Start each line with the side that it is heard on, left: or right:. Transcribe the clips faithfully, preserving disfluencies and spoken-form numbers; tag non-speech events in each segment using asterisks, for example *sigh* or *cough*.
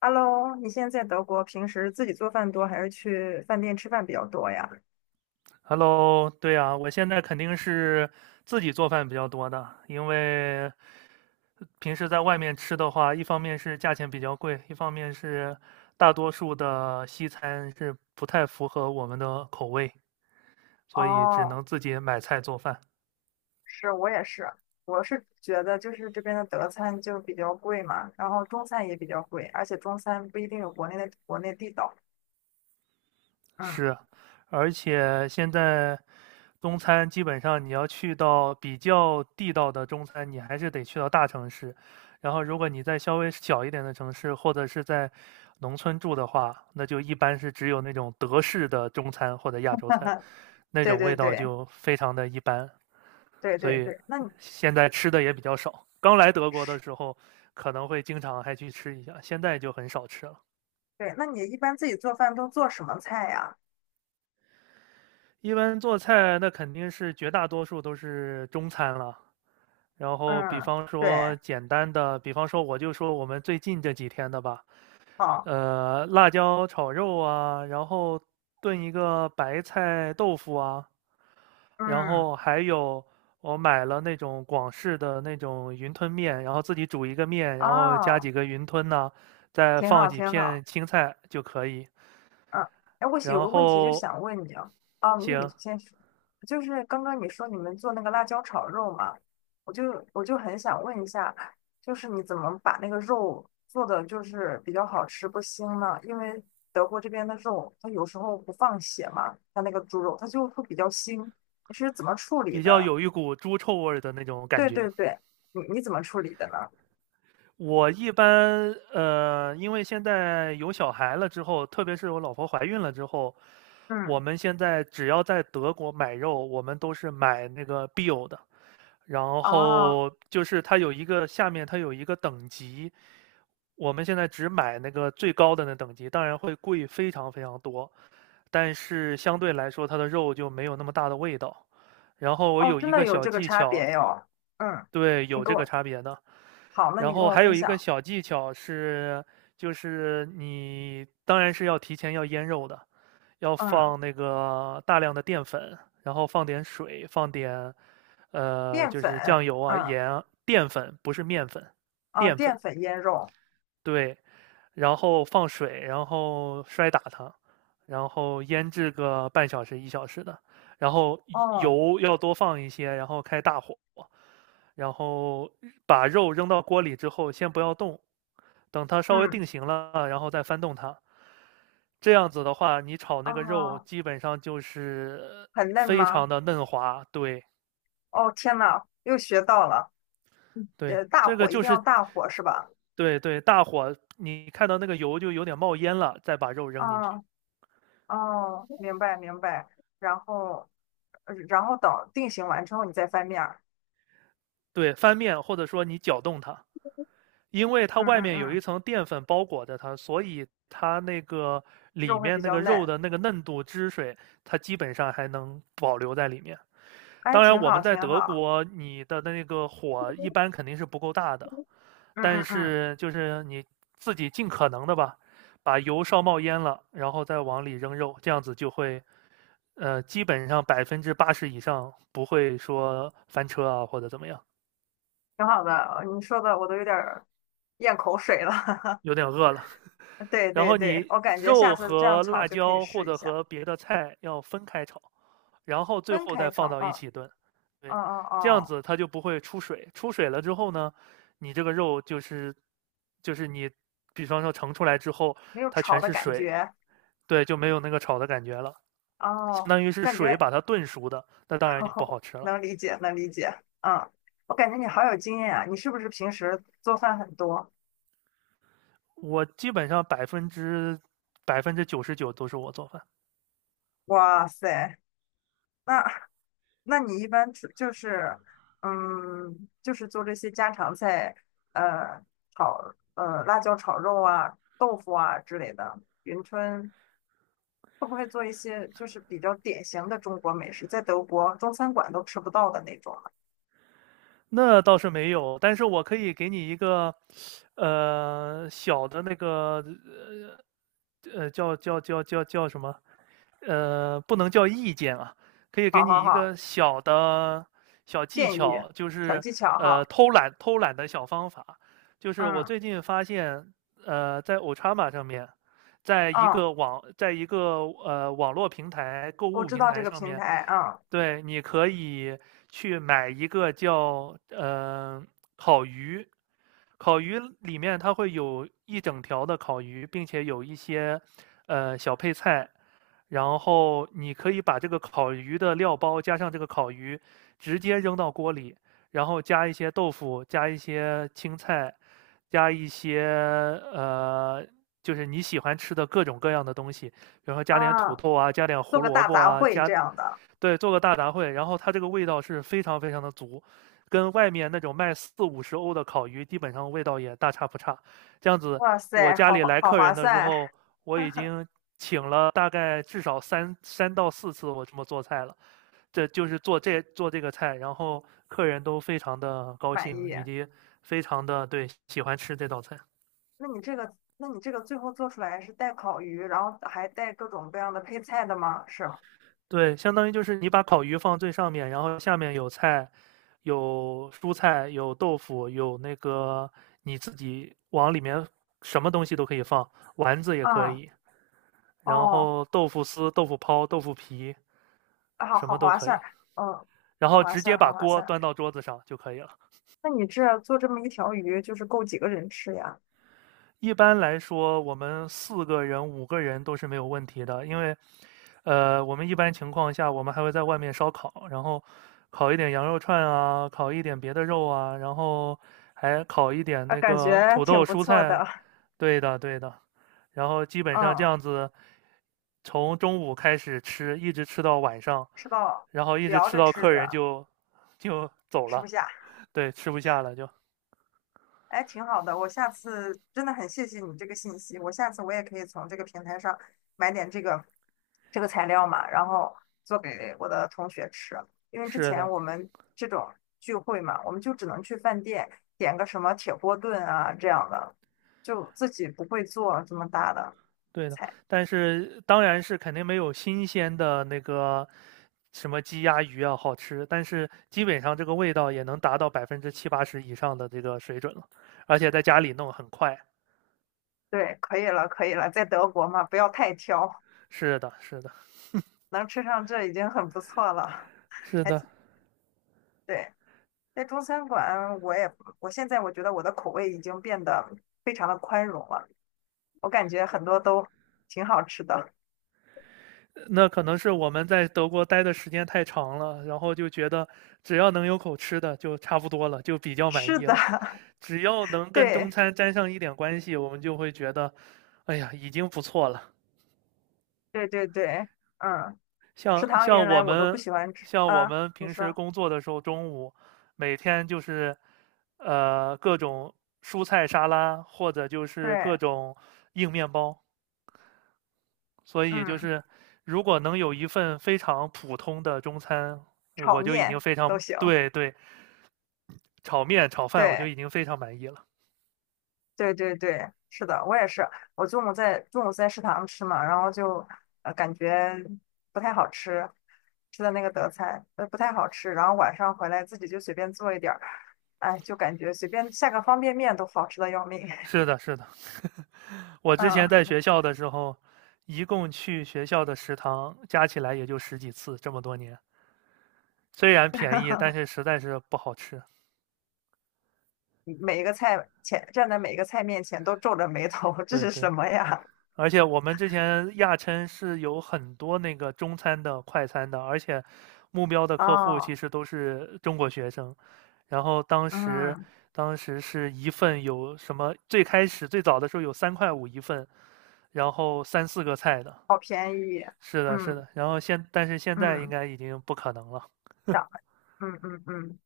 left: Hello，你现在在德国，平时自己做饭多还是去饭店吃饭比较多呀？
right: Hello，对啊，我现在肯定是自己做饭比较多的，因为平时在外面吃的话，一方面是价钱比较贵，一方面是大多数的西餐是不太符合我们的口味，所以只
left: 哦，
right: 能自己买菜做饭。
left: 是我也是，我是觉得就是这边的德餐就比较贵嘛，然后中餐也比较贵，而且中餐不一定有国内的国内地道。嗯，
right: 是，而且现在中餐基本上你要去到比较地道的中餐，你还是得去到大城市。然后，如果你在稍微小一点的城市，或者是在农村住的话，那就一般是只有那种德式的中餐或者亚洲餐，
left: *laughs*
right: 那
left: 对
right: 种
left: 对
right: 味道
left: 对
right: 就非常的一般。
left: 对
right: 所
left: 对
right: 以
left: 对，那你
right: 现在吃的也比较少。刚来德国的时候，可能会经常还去吃一下，现在就很少吃了。
left: 对，那你一般自己做饭都做什么菜呀？
right: 一般做菜，那肯定是绝大多数都是中餐了。然后，比
left: 嗯，
right: 方说
left: 对，
right: 简单的，比方说我就说我们最近这几天的吧，
left: 好，
right: 呃，辣椒炒肉啊，然后炖一个白菜豆腐啊，然
left: 嗯，
right: 后还有我买了那种广式的那种云吞面，然后自己煮一个面，然后加
left: 哦，
right: 几个云吞呐、再
left: 挺
right: 放
left: 好
right: 几
left: 挺
right: 片
left: 好。
right: 青菜就可以。
left: 嗯，哎，我有
right: 然
left: 个问题就
right: 后，
left: 想问你啊，啊，你
right: 行，
left: 先说，就是刚刚你说你们做那个辣椒炒肉嘛，我就我就很想问一下，就是你怎么把那个肉做的就是比较好吃不腥呢？因为德国这边的肉，它有时候不放血嘛，它那个猪肉它就会比较腥，你是怎么处理
right: 比较
left: 的？
right: 有一股猪臭味儿的那种感
left: 对
right: 觉。
left: 对对，你你怎么处理的呢？
right: 我一般呃，因为现在有小孩了之后，特别是我老婆怀孕了之后，我
left: 嗯，
right: 们现在只要在德国买肉，我们都是买那个 Bio 的，然
left: 哦
right: 后就是它有一个下面它有一个等级，我们现在只买那个最高的那等级，当然会贵非常非常多，但是相对来说它的肉就没有那么大的味道。然后我
left: 哦，
right: 有
left: 真
right: 一
left: 的
right: 个
left: 有
right: 小
left: 这个
right: 技
left: 差
right: 巧，
left: 别哟，嗯，
right: 对，
left: 你
right: 有
left: 给
right: 这个
left: 我，
right: 差别的。
left: 好，那
right: 然
left: 你跟
right: 后
left: 我
right: 还有
left: 分
right: 一个
left: 享。
right: 小技巧是，就是你当然是要提前要腌肉的，要
left: 嗯。
right: 放那个大量的淀粉，然后放点水，放点呃
left: 淀
right: 就
left: 粉，
right: 是酱油啊、
left: 嗯，
right: 盐啊淀粉，不是面粉，
left: 哦，
right: 淀
left: 淀
right: 粉
left: 粉腌肉，
right: 对，然后放水，然后摔打它，然后腌制个半小时一小时的，然后
left: 哦，
right: 油要多放一些，然后开大火，然后把肉扔到锅里之后，先不要动，等它稍微
left: 嗯，
right: 定型了，然后再翻动它。这样子的话，你炒那个肉
left: 哦，
right: 基本上就是
left: 很嫩
right: 非
left: 吗？
right: 常的嫩滑。对
left: 哦，天呐，又学到了，嗯
right: 对，
left: 呃，大
right: 这个
left: 火一定
right: 就
left: 要
right: 是
left: 大火是吧？
right: 对对，大火你看到那个油就有点冒烟了，再把肉扔进去。
left: 哦，哦，明白明白，然后，呃然后等定型完之后你再翻面儿，
right: 对，翻面或者说你搅动它。因为它
left: 嗯
right: 外
left: 嗯
right: 面有
left: 嗯，
right: 一层淀粉包裹着它，所以它那个里
left: 肉会
right: 面
left: 比
right: 那
left: 较
right: 个肉
left: 嫩，
right: 的那个嫩度、汁水，它基本上还能保留在里面。
left: 哎，
right: 当然，
left: 挺
right: 我
left: 好
right: 们在
left: 挺
right: 德
left: 好，
right: 国，你的那个火一般肯定是不够大的，
left: 嗯
right: 但
left: 嗯嗯，
right: 是就是你自己尽可能的吧，把油烧冒烟了，然后再往里扔肉，这样子就会，呃，基本上百分之八十以上不会说翻车啊或者怎么样。
left: 挺好的，你说的我都有点儿咽口水了，
right: 有点饿了。
left: *laughs* 对
right: 然
left: 对
right: 后
left: 对，
right: 你
left: 我感觉下
right: 肉
left: 次这样
right: 和
left: 炒
right: 辣
left: 就可以
right: 椒或
left: 试一
right: 者
left: 下，
right: 和别的菜要分开炒，然后最
left: 分
right: 后
left: 开
right: 再放
left: 炒，
right: 到一
left: 嗯。
right: 起炖。
left: 哦
right: 对，
left: 哦
right: 这样
left: 哦，
right: 子它就不会出水。出水了之后呢，你这个肉就是就是你，比方说盛出来之后，
left: 没有
right: 它
left: 炒
right: 全
left: 的
right: 是
left: 感
right: 水，
left: 觉，
right: 对，就没有那个炒的感觉了，相
left: 哦，
right: 当于是
left: 感
right: 水
left: 觉
right: 把它炖熟的，那当
left: *laughs*，
right: 然就不
left: 哦，
right: 好吃了。
left: 能理解，能理解，嗯，我感觉你好有经验啊，你是不是平时做饭很多？
right: 我基本上百分之百分之九十九都是我做饭。
left: 哇塞，那那你一般出就是，嗯，就是做这些家常菜，呃，炒呃辣椒炒肉啊、豆腐啊之类的，云吞会不会做一些就是比较典型的中国美食，在德国中餐馆都吃不到的那种呢
right: 那倒是没有，但是我可以给你一个，呃，小的那个呃呃，叫叫叫叫叫什么？呃，不能叫意见啊，可以给
left: 好好
right: 你一
left: 好。
right: 个小的小技
left: 建议、
right: 巧，就
left: 小
right: 是
left: 技巧哈。
right: 呃偷懒偷懒的小方法。就是我
left: 嗯
right: 最近发现，呃，在 Ochama 上面，在一
left: 嗯，
right: 个网，在一个呃网络平台、购
left: 我
right: 物
left: 知
right: 平
left: 道这
right: 台
left: 个
right: 上
left: 平
right: 面，
left: 台，嗯
right: 对，你可以去买一个叫呃烤鱼，烤鱼里面它会有一整条的烤鱼，并且有一些呃小配菜，然后你可以把这个烤鱼的料包加上这个烤鱼，直接扔到锅里，然后加一些豆腐，加一些青菜，加一些呃就是你喜欢吃的各种各样的东西，比如说加点土
left: 啊，
right: 豆啊，加点
left: 做
right: 胡
left: 个
right: 萝
left: 大
right: 卜
left: 杂
right: 啊，
left: 烩
right: 加
left: 这样的。
right: 对，做个大杂烩，然后它这个味道是非常非常的足，跟外面那种卖四五十欧的烤鱼基本上味道也大差不差。这样子，
left: 哇
right: 我
left: 塞，
right: 家
left: 好
right: 里
left: 划
right: 来
left: 好
right: 客
left: 划
right: 人的时
left: 算，
right: 候，我已经请了大概至少三三到四次我这么做菜了，这就是做这做这个菜，然后客人都非常的高
left: 满
right: 兴，
left: 意。
right: 以及非常的对喜欢吃这道菜。
left: 那你这个，那你这个最后做出来是带烤鱼，然后还带各种各样的配菜的吗？是吗？
right: 对，相当于就是你把烤鱼放最上面，然后下面有菜，有蔬菜，有豆腐，有那个你自己往里面什么东西都可以放，丸子也可
left: 嗯
right: 以，然
left: 哦，
right: 后豆腐丝、豆腐泡、豆腐皮，
left: 啊好
right: 什么
left: 好
right: 都
left: 划
right: 可
left: 算，
right: 以，
left: 嗯，
right: 然
left: 好
right: 后
left: 划
right: 直接
left: 算，好
right: 把
left: 划
right: 锅
left: 算。
right: 端到桌子上就可以了。
left: 那你这做这么一条鱼，就是够几个人吃呀？
right: 一般来说，我们四个人、五个人都是没有问题的，因为，呃，我们一般情况下，我们还会在外面烧烤，然后烤一点羊肉串啊，烤一点别的肉啊，然后还烤一点
left: 啊，
right: 那
left: 感
right: 个
left: 觉
right: 土
left: 挺
right: 豆、
left: 不
right: 蔬
left: 错
right: 菜。
left: 的。
right: 对的，对的。然后基本上这
left: 嗯，
right: 样子，从中午开始吃，一直吃到晚上，
left: 吃到
right: 然后一直
left: 聊
right: 吃
left: 着
right: 到
left: 吃
right: 客人
left: 着
right: 就就走
left: 吃不
right: 了，
left: 下。
right: 对，吃不下了就。
left: 哎，挺好的，我下次真的很谢谢你这个信息，我下次我也可以从这个平台上买点这个这个材料嘛，然后做给我的同学吃。因为之
right: 是
left: 前
right: 的，
left: 我们这种聚会嘛，我们就只能去饭店点个什么铁锅炖啊这样的，就自己不会做这么大的
right: 对的，
left: 菜。
right: 但是当然是肯定没有新鲜的那个什么鸡鸭鱼啊好吃，但是基本上这个味道也能达到百分之七八十以上的这个水准了，而且在家里弄很快。
left: 对，可以了，可以了，在德国嘛，不要太挑，
right: 是的，是的，
left: 能吃上这已经很不错了，
right: 是
left: 还
right: 的，
left: 挺对。在中餐馆，我也我现在我觉得我的口味已经变得非常的宽容了，我感觉很多都挺好吃的。
right: 那可能是我们在德国待的时间太长了，然后就觉得只要能有口吃的就差不多了，就比
left: *laughs*
right: 较满
left: 是
right: 意
left: 的，
right: 了。
left: *laughs*
right: 只要能跟
left: 对
right: 中餐沾上一点关系，我们就会觉得，哎呀，已经不错了。
left: 对对对，嗯，食
right: 像
left: 堂
right: 像
left: 原来
right: 我
left: 我都不
right: 们
left: 喜欢吃
right: 像我
left: 啊，
right: 们
left: 你
right: 平时
left: 说
right: 工作的时候，中午每天就是呃各种蔬菜沙拉，或者就是各
left: 对，
right: 种硬面包。所以就
left: 嗯，
right: 是如果能有一份非常普通的中餐，呃
left: 炒
right: 我就已经
left: 面
right: 非
left: 都
right: 常
left: 行，
right: 对对，炒面炒饭我就
left: 对。
right: 已经非常满意了。
left: 对对对，是的，我也是。我中午在中午在食堂吃嘛，然后就呃感觉不太好吃，吃的那个德菜呃不太好吃，然后晚上回来自己就随便做一点儿，哎，就感觉随便下个方便面都好吃的要命。
right: 是
left: *laughs*
right: 的，是的，我之
left: 嗯，
right: 前在学校的时候，一共去学校的食堂加起来也就十几次，这么多年，虽然便宜，但是
left: *laughs*
right: 实在是不好吃。
left: 每一个菜前站在每一个菜面前都皱着眉头，这
right: 对
left: 是什
right: 对，
left: 么呀？
right: 而且我们之前亚琛是有很多那个中餐的、快餐的，而且目标的客户其
left: 哦，
right: 实都是中国学生。然后当时，
left: 嗯，
right: 当时是一份有什么？最开始最早的时候有三块五一份，然后三四个菜的。
left: 好便宜，
right: 是的，是
left: 嗯
right: 的。然后现，但是现在应
left: 嗯，
right: 该已经不可能了。
left: 涨，嗯嗯嗯。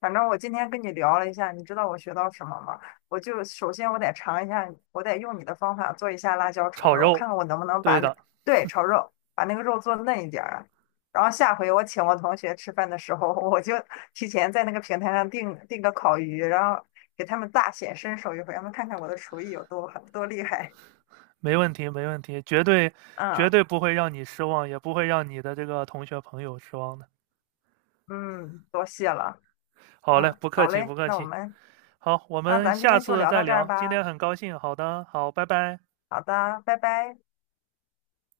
left: 反正我今天跟你聊了一下，你知道我学到什么吗？我就首先我得尝一下，我得用你的方法做一下辣椒炒
right: 炒
left: 肉，看
right: 肉，
left: 看我能不能把
right: 对
left: 那，
right: 的，
left: 对，炒肉，把那个肉做嫩一点儿。然后下回我请我同学吃饭的时候，我就提前在那个平台上订订个烤鱼，然后给他们大显身手一回，让他们看看我的厨艺有多狠多厉害。
right: 没问题，没问题，绝对
left: 嗯
right: 绝对不会让你失望，也不会让你的这个同学朋友失望的。
left: 嗯，多谢了。
right: 好嘞，
left: 嗯，
right: 不客
left: 好
right: 气，
left: 嘞，
right: 不客
left: 那我
right: 气。
left: 们
right: 好，我
left: 那
right: 们
left: 咱今
right: 下
left: 天就
right: 次
left: 聊
right: 再
left: 到这儿
right: 聊。今天
left: 吧。
right: 很高兴，好的，好，拜拜。
left: 好的，拜拜。